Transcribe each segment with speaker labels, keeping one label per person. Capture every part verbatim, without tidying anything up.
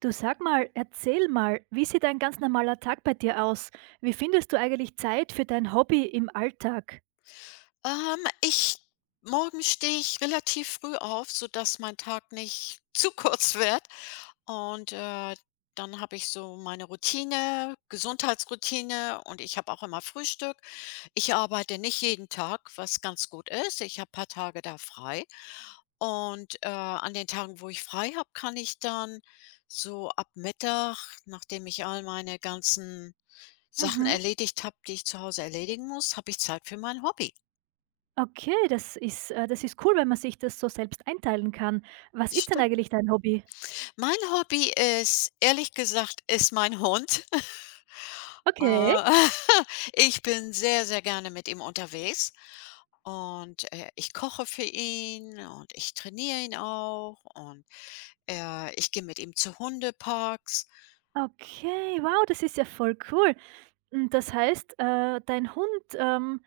Speaker 1: Du sag mal, erzähl mal, wie sieht ein ganz normaler Tag bei dir aus? Wie findest du eigentlich Zeit für dein Hobby im Alltag?
Speaker 2: Ähm, ich morgen stehe ich relativ früh auf, sodass mein Tag nicht zu kurz wird. Und, äh, Dann habe ich so meine Routine, Gesundheitsroutine, und ich habe auch immer Frühstück. Ich arbeite nicht jeden Tag, was ganz gut ist. Ich habe ein paar Tage da frei. Und, äh, an den Tagen, wo ich frei habe, kann ich dann so ab Mittag, nachdem ich all meine ganzen Sachen
Speaker 1: Mhm.
Speaker 2: erledigt habe, die ich zu Hause erledigen muss, habe ich Zeit für mein Hobby.
Speaker 1: Okay, das ist, äh, das ist cool, wenn man sich das so selbst einteilen kann. Was ist denn
Speaker 2: Stimmt.
Speaker 1: eigentlich dein Hobby?
Speaker 2: Mein Hobby ist, ehrlich gesagt, ist mein Hund. Äh,
Speaker 1: Okay.
Speaker 2: ich bin sehr, sehr gerne mit ihm unterwegs, und, äh, ich koche für ihn und ich trainiere ihn auch, und, äh, ich gehe mit ihm zu Hundeparks.
Speaker 1: Okay, wow, das ist ja voll cool. Und das heißt, äh, dein Hund ähm,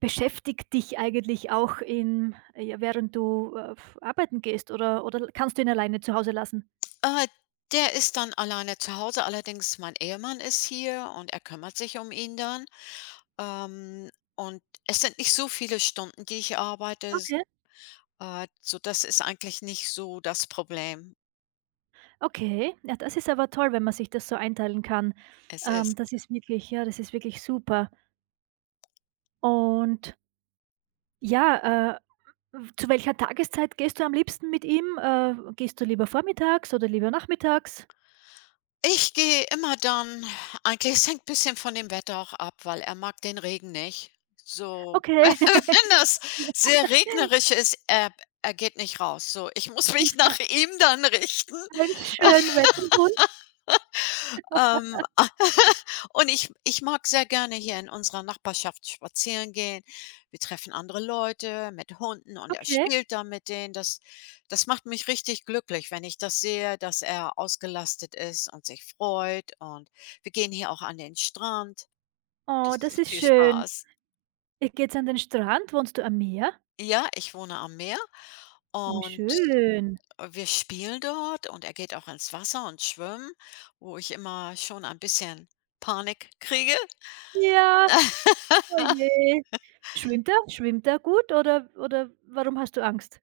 Speaker 1: beschäftigt dich eigentlich auch in, ja, während du äh, f- arbeiten gehst, oder, oder kannst du ihn alleine zu Hause lassen?
Speaker 2: Äh, Der ist dann alleine zu Hause, allerdings mein Ehemann ist hier und er kümmert sich um ihn dann. Ähm, und es sind nicht so viele Stunden, die ich arbeite, s äh, so das ist eigentlich nicht so das Problem.
Speaker 1: Okay, ja, das ist aber toll, wenn man sich das so einteilen kann.
Speaker 2: Es
Speaker 1: Ähm,
Speaker 2: ist
Speaker 1: das ist wirklich, ja, das ist wirklich super. Und ja, äh, zu welcher Tageszeit gehst du am liebsten mit ihm? Äh, gehst du lieber vormittags oder lieber nachmittags?
Speaker 2: Ich gehe immer dann, eigentlich es hängt ein bisschen von dem Wetter auch ab, weil er mag den Regen nicht. So,
Speaker 1: Okay,
Speaker 2: wenn das sehr regnerisch ist, er er geht nicht raus. So, ich muss mich
Speaker 1: ist er
Speaker 2: nach ihm dann richten.
Speaker 1: ein Schönwetterhund?
Speaker 2: Ähm, und ich ich mag sehr gerne hier in unserer Nachbarschaft spazieren gehen. Wir treffen andere Leute mit Hunden und er
Speaker 1: Okay.
Speaker 2: spielt da mit denen. Das das macht mich richtig glücklich, wenn ich das sehe, dass er ausgelastet ist und sich freut, und wir gehen hier auch an den Strand.
Speaker 1: Oh,
Speaker 2: Das
Speaker 1: das
Speaker 2: ist
Speaker 1: ist
Speaker 2: viel
Speaker 1: schön.
Speaker 2: Spaß.
Speaker 1: Ihr geht's an den Strand? Wohnst du am Meer?
Speaker 2: Ja, ich wohne am Meer,
Speaker 1: Oh,
Speaker 2: und
Speaker 1: schön.
Speaker 2: wir spielen dort und er geht auch ins Wasser und schwimmen, wo ich immer schon ein bisschen Panik kriege.
Speaker 1: Ja, oh je. Schwimmt er? Schwimmt er gut, oder oder warum hast du Angst?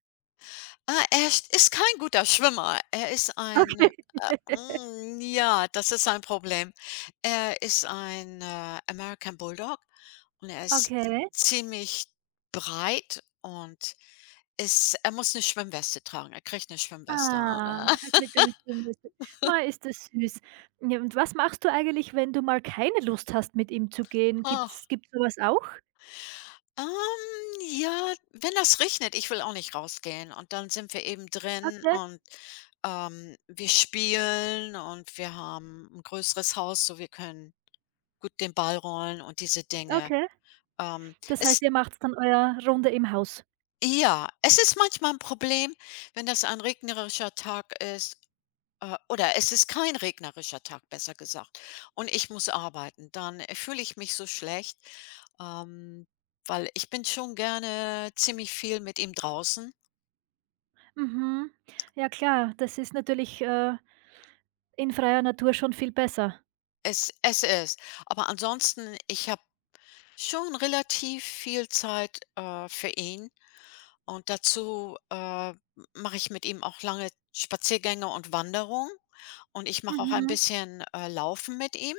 Speaker 2: Ah, er sch ist kein guter Schwimmer. Er ist ein, äh, hm, Ja, das ist sein Problem. Er ist ein, äh, American Bulldog und er ist
Speaker 1: Okay.
Speaker 2: ziemlich breit und ist er muss eine Schwimmweste tragen. Er kriegt eine Schwimmweste.
Speaker 1: Ah, er kriegt eine Schwimmweste. Mei, ist das süß. Ja, und was machst du eigentlich, wenn du mal keine Lust hast, mit ihm zu gehen?
Speaker 2: Oh,
Speaker 1: Gibt's gibt's so was auch?
Speaker 2: ähm, ja, wenn das regnet, ich will auch nicht rausgehen und dann sind wir eben drin,
Speaker 1: Okay,
Speaker 2: und, ähm, wir spielen, und wir haben ein größeres Haus, so wir können gut den Ball rollen und diese Dinge.
Speaker 1: okay.
Speaker 2: Ähm,
Speaker 1: Das
Speaker 2: es
Speaker 1: heißt, ihr macht's dann euer Runde im Haus.
Speaker 2: Ja, es ist manchmal ein Problem, wenn das ein regnerischer Tag ist, äh, oder es ist kein regnerischer Tag, besser gesagt, und ich muss arbeiten. Dann, äh, fühle ich mich so schlecht, ähm, weil ich bin schon gerne ziemlich viel mit ihm draußen.
Speaker 1: Mhm. Ja klar, das ist natürlich, äh, in freier Natur schon viel besser.
Speaker 2: Es es ist Aber ansonsten, ich habe schon relativ viel Zeit, äh, für ihn. Und dazu, äh, mache ich mit ihm auch lange Spaziergänge und Wanderungen, und ich mache auch ein
Speaker 1: Mhm,
Speaker 2: bisschen, äh, Laufen mit ihm.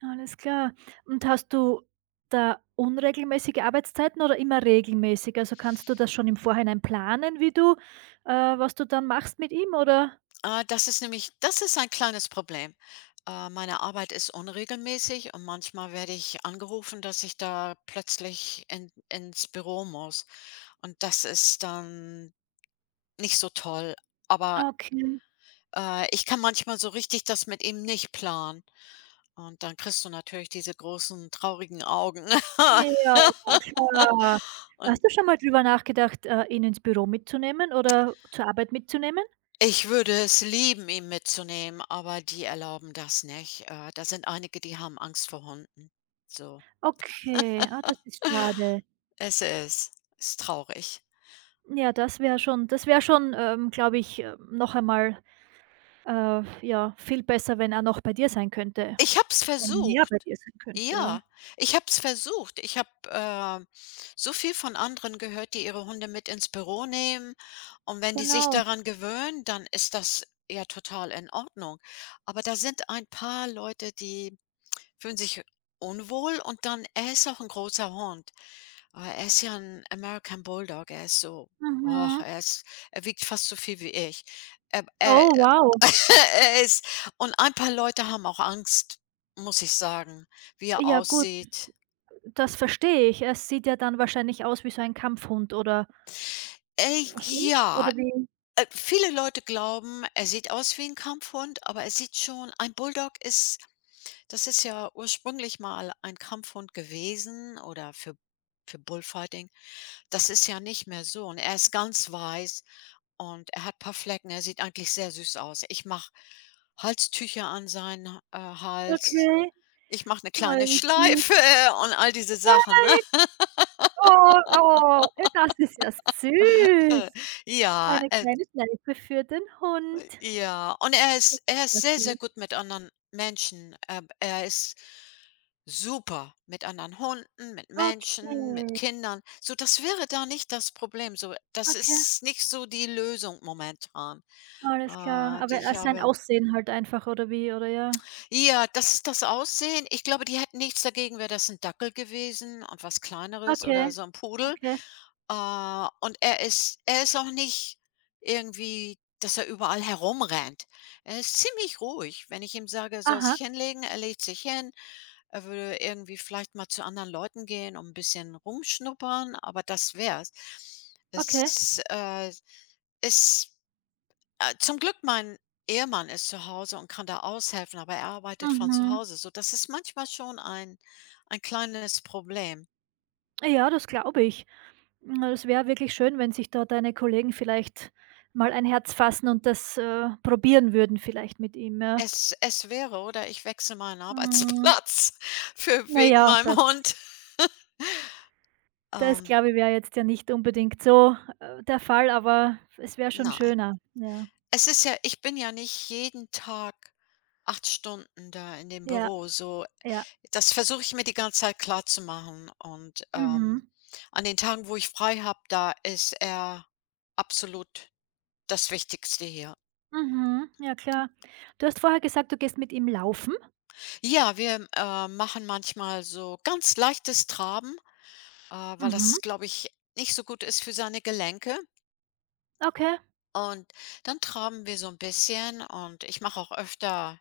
Speaker 1: alles klar. Und hast du da unregelmäßige Arbeitszeiten oder immer regelmäßig? Also, kannst du das schon im Vorhinein planen, wie du äh, was du dann machst mit ihm, oder?
Speaker 2: Äh, das ist nämlich, das ist ein kleines Problem. Äh, meine Arbeit ist unregelmäßig und manchmal werde ich angerufen, dass ich da plötzlich in ins Büro muss, und das ist dann nicht so toll. Aber,
Speaker 1: Okay.
Speaker 2: äh, ich kann manchmal so richtig das mit ihm nicht planen, und dann kriegst du natürlich diese großen traurigen Augen.
Speaker 1: Ja, klar. Hast
Speaker 2: Und
Speaker 1: du schon mal drüber nachgedacht, äh, ihn ins Büro mitzunehmen oder zur Arbeit mitzunehmen?
Speaker 2: Ich würde es lieben, ihn mitzunehmen, aber die erlauben das nicht. Äh, da sind einige, die haben Angst vor Hunden. So,
Speaker 1: Okay, ah, das ist schade.
Speaker 2: es ist ist traurig.
Speaker 1: Ja, das wäre schon das wäre schon, ähm, glaube ich, äh, noch einmal, äh, ja, viel besser, wenn er noch bei dir sein könnte
Speaker 2: Ich habe es
Speaker 1: und mehr bei
Speaker 2: versucht.
Speaker 1: dir sein könnte, ja.
Speaker 2: Ja, ich habe es versucht. Ich habe, äh, so viel von anderen gehört, die ihre Hunde mit ins Büro nehmen, und wenn die sich
Speaker 1: Genau.
Speaker 2: daran gewöhnen, dann ist das ja total in Ordnung. Aber da sind ein paar Leute, die fühlen sich unwohl, und dann er ist auch ein großer Hund. Aber er ist ja ein American Bulldog. Er ist so oh,
Speaker 1: Mhm.
Speaker 2: er ist, er wiegt fast so viel wie ich. Er er
Speaker 1: Oh, wow.
Speaker 2: er ist und ein paar Leute haben auch Angst, muss ich sagen, wie er
Speaker 1: Ja gut,
Speaker 2: aussieht.
Speaker 1: das verstehe ich. Er sieht ja dann wahrscheinlich aus wie so ein Kampfhund oder
Speaker 2: Äh,
Speaker 1: so?
Speaker 2: ja,
Speaker 1: Oder wie?
Speaker 2: äh, Viele Leute glauben, er sieht aus wie ein Kampfhund, aber er sieht schon, ein Bulldog ist das ist ja ursprünglich mal ein Kampfhund gewesen, oder für für Bullfighting. Das ist ja nicht mehr so, und er ist ganz weiß und er hat ein paar Flecken. Er sieht eigentlich sehr süß aus. Ich mache Halstücher an seinen, äh, Hals.
Speaker 1: Okay.
Speaker 2: Ich mache eine
Speaker 1: Oh,
Speaker 2: kleine
Speaker 1: wie
Speaker 2: Schleife
Speaker 1: süß.
Speaker 2: und all diese Sachen, ne?
Speaker 1: Nein. Oh, oh, das ist ja süß.
Speaker 2: Ja,
Speaker 1: Eine
Speaker 2: äh,
Speaker 1: kleine Schleife für den Hund.
Speaker 2: Ja, und er ist er ist sehr, sehr
Speaker 1: Dazu.
Speaker 2: gut mit anderen Menschen. Ähm, er ist super mit anderen Hunden, mit Menschen, mit
Speaker 1: Okay,
Speaker 2: Kindern. So, das wäre da nicht das Problem. So, das
Speaker 1: okay,
Speaker 2: ist nicht so die Lösung momentan,
Speaker 1: alles klar.
Speaker 2: äh, die
Speaker 1: Aber, äh,
Speaker 2: ich
Speaker 1: sein
Speaker 2: habe.
Speaker 1: Aussehen halt einfach oder wie, oder ja?
Speaker 2: Ja, das ist das Aussehen. Ich glaube, die hätten nichts dagegen, wäre das ein Dackel gewesen und was Kleineres
Speaker 1: Okay,
Speaker 2: oder so ein Pudel.
Speaker 1: okay.
Speaker 2: Äh, und er ist er ist auch nicht irgendwie, dass er überall herumrennt. Er ist ziemlich ruhig. Wenn ich ihm sage, er soll
Speaker 1: Aha,
Speaker 2: sich hinlegen, er legt sich hin. Er würde irgendwie vielleicht mal zu anderen Leuten gehen und ein bisschen rumschnuppern, aber das wär's.
Speaker 1: okay.
Speaker 2: Es, äh, ist äh, Zum Glück, mein Ehemann ist zu Hause und kann da aushelfen, aber er arbeitet von zu
Speaker 1: Mhm.
Speaker 2: Hause, so das ist manchmal schon ein ein kleines Problem.
Speaker 1: Ja, das glaube ich. Hm, es wäre wirklich schön, wenn sich da deine Kollegen vielleicht mal ein Herz fassen und das, äh, probieren würden vielleicht mit ihm, ja.
Speaker 2: Es es wäre Oder ich wechsle meinen
Speaker 1: Mhm.
Speaker 2: Arbeitsplatz für
Speaker 1: Na
Speaker 2: wegen
Speaker 1: ja,
Speaker 2: meinem
Speaker 1: das
Speaker 2: Hund.
Speaker 1: Das
Speaker 2: Ähm,
Speaker 1: glaube ich, wäre jetzt ja nicht unbedingt so, äh, der Fall, aber es wäre schon
Speaker 2: nein.
Speaker 1: schöner. Ja,
Speaker 2: Es ist ja, ich bin ja nicht jeden Tag acht Stunden da in dem
Speaker 1: ja,
Speaker 2: Büro, so.
Speaker 1: ja.
Speaker 2: Das versuche ich mir die ganze Zeit klar zu machen. und, ähm,
Speaker 1: Mhm,
Speaker 2: an den Tagen, wo ich frei habe, da ist er absolut das Wichtigste hier.
Speaker 1: mhm, ja klar. Du hast vorher gesagt, du gehst mit ihm laufen?
Speaker 2: Ja, wir, äh, machen manchmal so ganz leichtes Traben, äh, weil
Speaker 1: Mhm,
Speaker 2: das, glaube ich, nicht so gut ist für seine Gelenke.
Speaker 1: okay.
Speaker 2: Und dann traben wir so ein bisschen, und ich mache auch öfter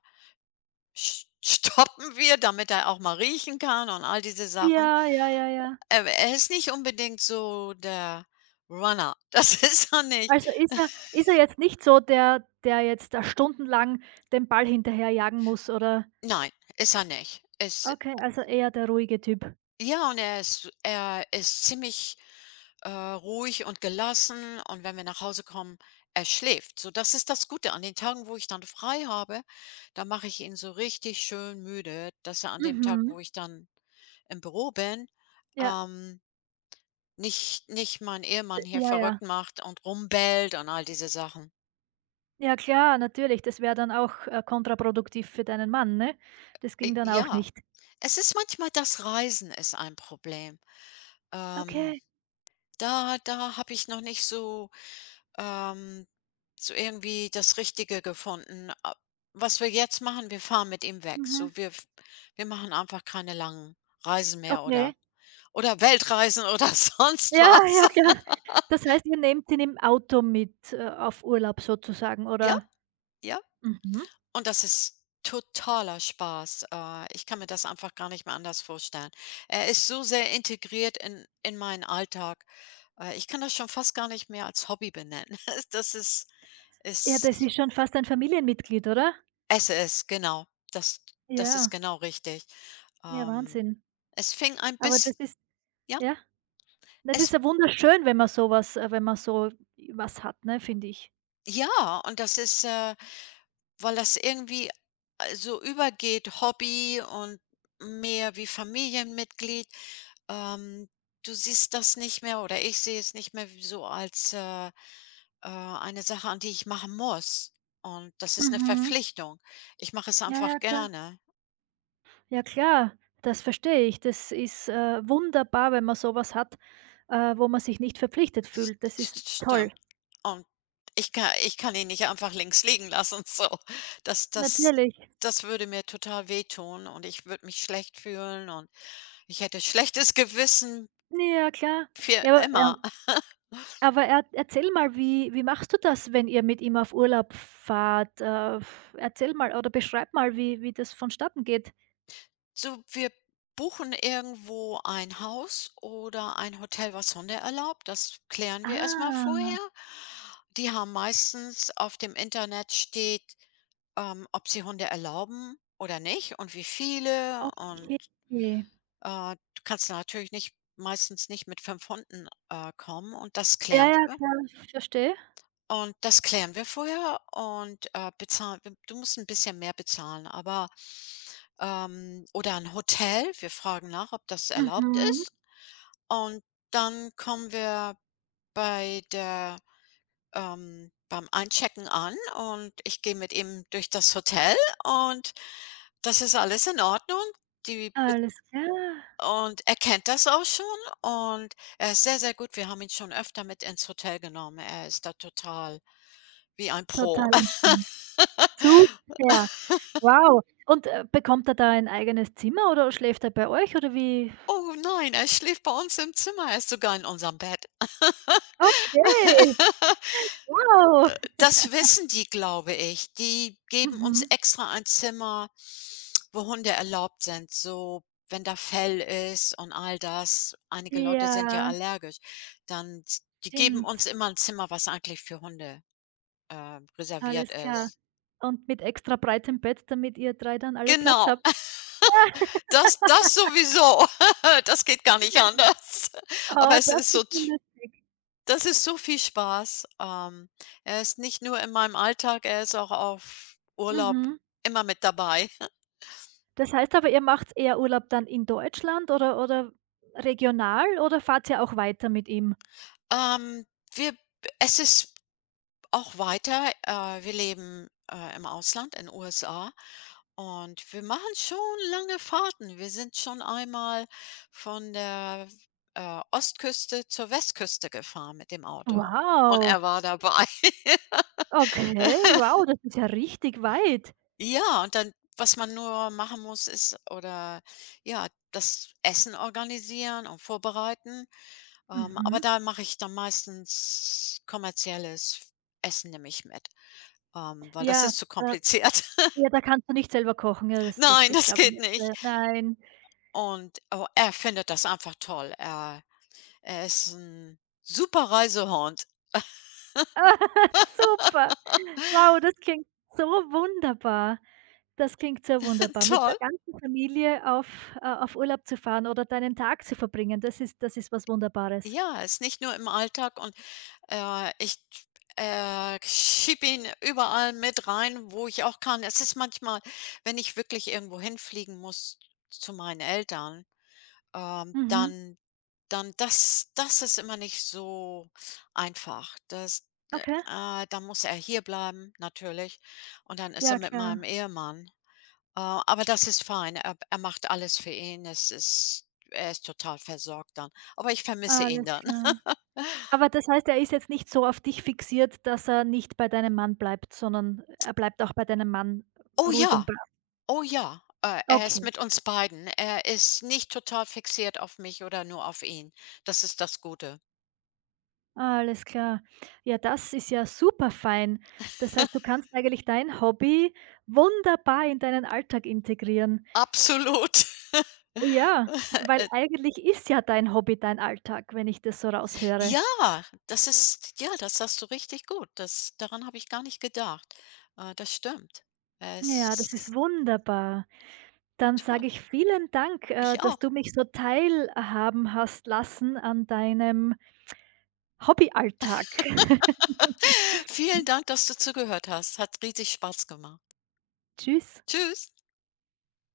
Speaker 2: sch stoppen wir, damit er auch mal riechen kann und all diese Sachen.
Speaker 1: Ja, ja, ja, ja.
Speaker 2: Ähm, er ist nicht unbedingt so der Runner. Das ist er nicht.
Speaker 1: Also ist er ist er jetzt nicht so der, der jetzt da stundenlang den Ball hinterherjagen muss, oder
Speaker 2: Nein, ist er nicht. Ist
Speaker 1: okay, also eher der ruhige Typ.
Speaker 2: Ja, und er ist er ist ziemlich, äh, ruhig und gelassen, und wenn wir nach Hause kommen, er schläft. So, das ist das Gute. An den Tagen, wo ich dann frei habe, da mache ich ihn so richtig schön müde, dass er an dem Tag,
Speaker 1: Mhm,
Speaker 2: wo ich dann im Büro bin,
Speaker 1: ja,
Speaker 2: ähm, nicht nicht mein
Speaker 1: d
Speaker 2: Ehemann hier
Speaker 1: ja, ja.
Speaker 2: verrückt macht und rumbellt und all diese Sachen.
Speaker 1: Ja klar, natürlich, das wäre dann auch, äh, kontraproduktiv für deinen Mann, ne? Das ging
Speaker 2: Äh,
Speaker 1: dann auch
Speaker 2: ja,
Speaker 1: nicht.
Speaker 2: es ist manchmal, das Reisen ist ein Problem. Ähm,
Speaker 1: Okay.
Speaker 2: da da habe ich noch nicht so, ähm so irgendwie das Richtige gefunden. A Was wir jetzt machen, wir fahren mit ihm weg.
Speaker 1: Mhm,
Speaker 2: So, wir f wir machen einfach keine langen Reisen mehr,
Speaker 1: okay.
Speaker 2: oder oder Weltreisen oder sonst
Speaker 1: Ja,
Speaker 2: was.
Speaker 1: ja, klar. Das heißt, ihr nehmt ihn im Auto mit, äh, auf Urlaub sozusagen,
Speaker 2: Ja,
Speaker 1: oder?
Speaker 2: ja.
Speaker 1: Mhm.
Speaker 2: Und das ist totaler Spaß. Äh, ich kann mir das einfach gar nicht mehr anders vorstellen. Er ist so sehr integriert in in meinen Alltag. Äh, ich kann das schon fast gar nicht mehr als Hobby benennen. Das ist
Speaker 1: Ja, das
Speaker 2: ist
Speaker 1: ist schon fast ein Familienmitglied, oder?
Speaker 2: Es ist, genau. Das das ist
Speaker 1: Ja,
Speaker 2: genau richtig.
Speaker 1: ja,
Speaker 2: Ähm
Speaker 1: Wahnsinn.
Speaker 2: Es fing ein
Speaker 1: Aber
Speaker 2: biss
Speaker 1: das ist
Speaker 2: Ja?
Speaker 1: ja, das ist
Speaker 2: Es
Speaker 1: ja wunderschön, wenn man so was äh, wenn man so was hat, ne, finde ich.
Speaker 2: Ja, und das ist, äh weil das irgendwie, äh, so übergeht, Hobby und mehr wie Familienmitglied. Ähm, du siehst das nicht mehr, oder ich sehe es nicht mehr so als, äh, äh, eine Sache, an die ich machen muss. Und das ist eine
Speaker 1: Mhm.
Speaker 2: Verpflichtung. Ich mache es
Speaker 1: Ja,
Speaker 2: einfach
Speaker 1: ja, klar.
Speaker 2: gerne.
Speaker 1: Ja, klar, das verstehe ich. Das ist, äh, wunderbar, wenn man so was hat, äh, wo man sich nicht verpflichtet fühlt. Das ist
Speaker 2: St-
Speaker 1: toll.
Speaker 2: Und Ich kann, ich kann ihn nicht einfach links liegen lassen, so. Das das
Speaker 1: Natürlich.
Speaker 2: das würde mir total wehtun, und ich würde mich schlecht fühlen, und ich hätte schlechtes Gewissen
Speaker 1: Ja, klar.
Speaker 2: für
Speaker 1: Ja, aber,
Speaker 2: immer.
Speaker 1: ähm Aber er erzähl mal, wie wie machst du das, wenn ihr mit ihm auf Urlaub fahrt? Äh, erzähl mal oder beschreib mal, wie wie das vonstatten geht.
Speaker 2: So, wir buchen irgendwo ein Haus oder ein Hotel, was Hunde erlaubt. Das klären wir erstmal
Speaker 1: Ah,
Speaker 2: vorher. Die haben meistens, auf dem Internet steht, ähm, ob sie Hunde erlauben oder nicht und wie viele und
Speaker 1: okay.
Speaker 2: Äh, du kannst natürlich nicht, meistens nicht, mit fünf Hunden, äh, kommen, und das
Speaker 1: Ja,
Speaker 2: klären
Speaker 1: ja,
Speaker 2: wir.
Speaker 1: klar, ich verstehe.
Speaker 2: Und das klären wir vorher, und, äh, bezahlen w du musst ein bisschen mehr bezahlen, aber ähm, oder ein Hotel. Wir fragen nach, ob das erlaubt
Speaker 1: Mhm.
Speaker 2: ist. Und dann kommen wir bei der ähm, beim Einchecken an, und ich gehe mit ihm durch das Hotel, und das ist alles in Ordnung. Die
Speaker 1: Alles klar.
Speaker 2: Und er kennt das auch schon, und er ist sehr, sehr gut. Wir haben ihn schon öfter mit ins Hotel genommen. Er ist da total wie ein Pro.
Speaker 1: Total entspannt. Super, wow. Und, äh, bekommt er da ein eigenes Zimmer oder schläft er bei euch oder wie?
Speaker 2: Oh nein, er schläft bei uns im Zimmer. Er ist sogar in unserem Bett.
Speaker 1: Okay, wow.
Speaker 2: Das wissen die, glaube ich. Die geben uns
Speaker 1: Mhm.
Speaker 2: extra ein Zimmer, wo Hunde erlaubt sind, so wenn da Fell ist und all das. Einige Leute sind ja
Speaker 1: Ja,
Speaker 2: allergisch. Dann Die geben uns
Speaker 1: stimmt.
Speaker 2: immer ein Zimmer, was eigentlich für Hunde, äh, reserviert
Speaker 1: Alles klar.
Speaker 2: ist.
Speaker 1: Und mit extra breitem Bett, damit ihr drei dann alle Platz
Speaker 2: Genau.
Speaker 1: habt.
Speaker 2: Das, das sowieso. Das geht gar nicht anders.
Speaker 1: Ja,
Speaker 2: Aber
Speaker 1: oh,
Speaker 2: es ist
Speaker 1: das ist
Speaker 2: so
Speaker 1: ja
Speaker 2: t
Speaker 1: lustig.
Speaker 2: Das ist so viel Spaß. Ähm, er ist nicht nur in meinem Alltag, er ist auch auf Urlaub
Speaker 1: Mhm.
Speaker 2: immer mit dabei.
Speaker 1: Das heißt aber, ihr macht eher Urlaub dann in Deutschland oder oder regional, oder fahrt ihr auch weiter mit ihm?
Speaker 2: Ähm, wir es ist Auch weiter, äh, wir leben, äh, im Ausland, in U S A, und wir machen schon lange Fahrten. Wir sind schon einmal von der, äh, Ostküste zur Westküste gefahren mit dem Auto, und
Speaker 1: Wow,
Speaker 2: er war dabei.
Speaker 1: okay, wow, das ist ja richtig weit.
Speaker 2: Ja, und dann, was man nur machen muss, ist, oder ja, das Essen organisieren und vorbereiten. Ähm, aber
Speaker 1: Mhm.
Speaker 2: da mache ich dann meistens kommerzielles Essen nämlich mit, ähm, weil das
Speaker 1: Ja,
Speaker 2: ist zu
Speaker 1: da
Speaker 2: kompliziert.
Speaker 1: ja, da kannst du nicht selber kochen. Ja, das das
Speaker 2: Nein,
Speaker 1: geht,
Speaker 2: das
Speaker 1: glaube ich,
Speaker 2: geht
Speaker 1: nicht.
Speaker 2: nicht.
Speaker 1: Äh, nein.
Speaker 2: Und, oh, er findet das einfach toll. Er er ist ein super Reisehund.
Speaker 1: Super. Wow, das klingt so wunderbar. Das klingt sehr wunderbar. Mit
Speaker 2: Toll.
Speaker 1: der ganzen Familie auf äh, auf Urlaub zu fahren oder deinen Tag zu verbringen, das ist das ist was Wunderbares.
Speaker 2: Ja, ist nicht nur im Alltag und Äh, ich, äh, schiebe ihn überall mit rein, wo ich auch kann. Es ist manchmal, wenn ich wirklich irgendwo hinfliegen muss zu meinen Eltern, ähm,
Speaker 1: Mhm,
Speaker 2: dann dann das das ist immer nicht so einfach. Das
Speaker 1: okay.
Speaker 2: äh, Dann muss er hier bleiben natürlich, und dann ist er
Speaker 1: Ja
Speaker 2: mit meinem
Speaker 1: klar,
Speaker 2: Ehemann. Äh, aber das ist fein. Er er macht alles für ihn. Es ist er ist total versorgt dann. Aber ich vermisse ihn
Speaker 1: alles
Speaker 2: dann.
Speaker 1: klar. Aber das heißt, er ist jetzt nicht so auf dich fixiert, dass er nicht bei deinem Mann bleibt, sondern er bleibt auch bei deinem Mann
Speaker 2: Oh
Speaker 1: ruhig und
Speaker 2: ja.
Speaker 1: brav.
Speaker 2: Oh ja, äh, er ist
Speaker 1: Okay,
Speaker 2: mit uns beiden. Er ist nicht total fixiert auf mich oder nur auf ihn. Das ist das Gute.
Speaker 1: alles klar. Ja, das ist ja super fein. Das heißt, du kannst eigentlich dein Hobby wunderbar in deinen Alltag integrieren.
Speaker 2: Absolut.
Speaker 1: Ja, weil eigentlich ist ja dein Hobby dein Alltag, wenn ich das so raushöre.
Speaker 2: ja, das ist ja, das hast du richtig gut. Das daran habe ich gar nicht gedacht. Äh, das stimmt. Er
Speaker 1: Ja, das ist
Speaker 2: ist
Speaker 1: wunderbar. Dann sage
Speaker 2: Toll.
Speaker 1: ich vielen Dank, äh,
Speaker 2: Ich
Speaker 1: dass
Speaker 2: auch.
Speaker 1: du mich so teilhaben hast lassen an deinem Hobbyalltag.
Speaker 2: Vielen Dank, dass du zugehört hast. Hat riesig Spaß gemacht.
Speaker 1: Tschüss.
Speaker 2: Tschüss.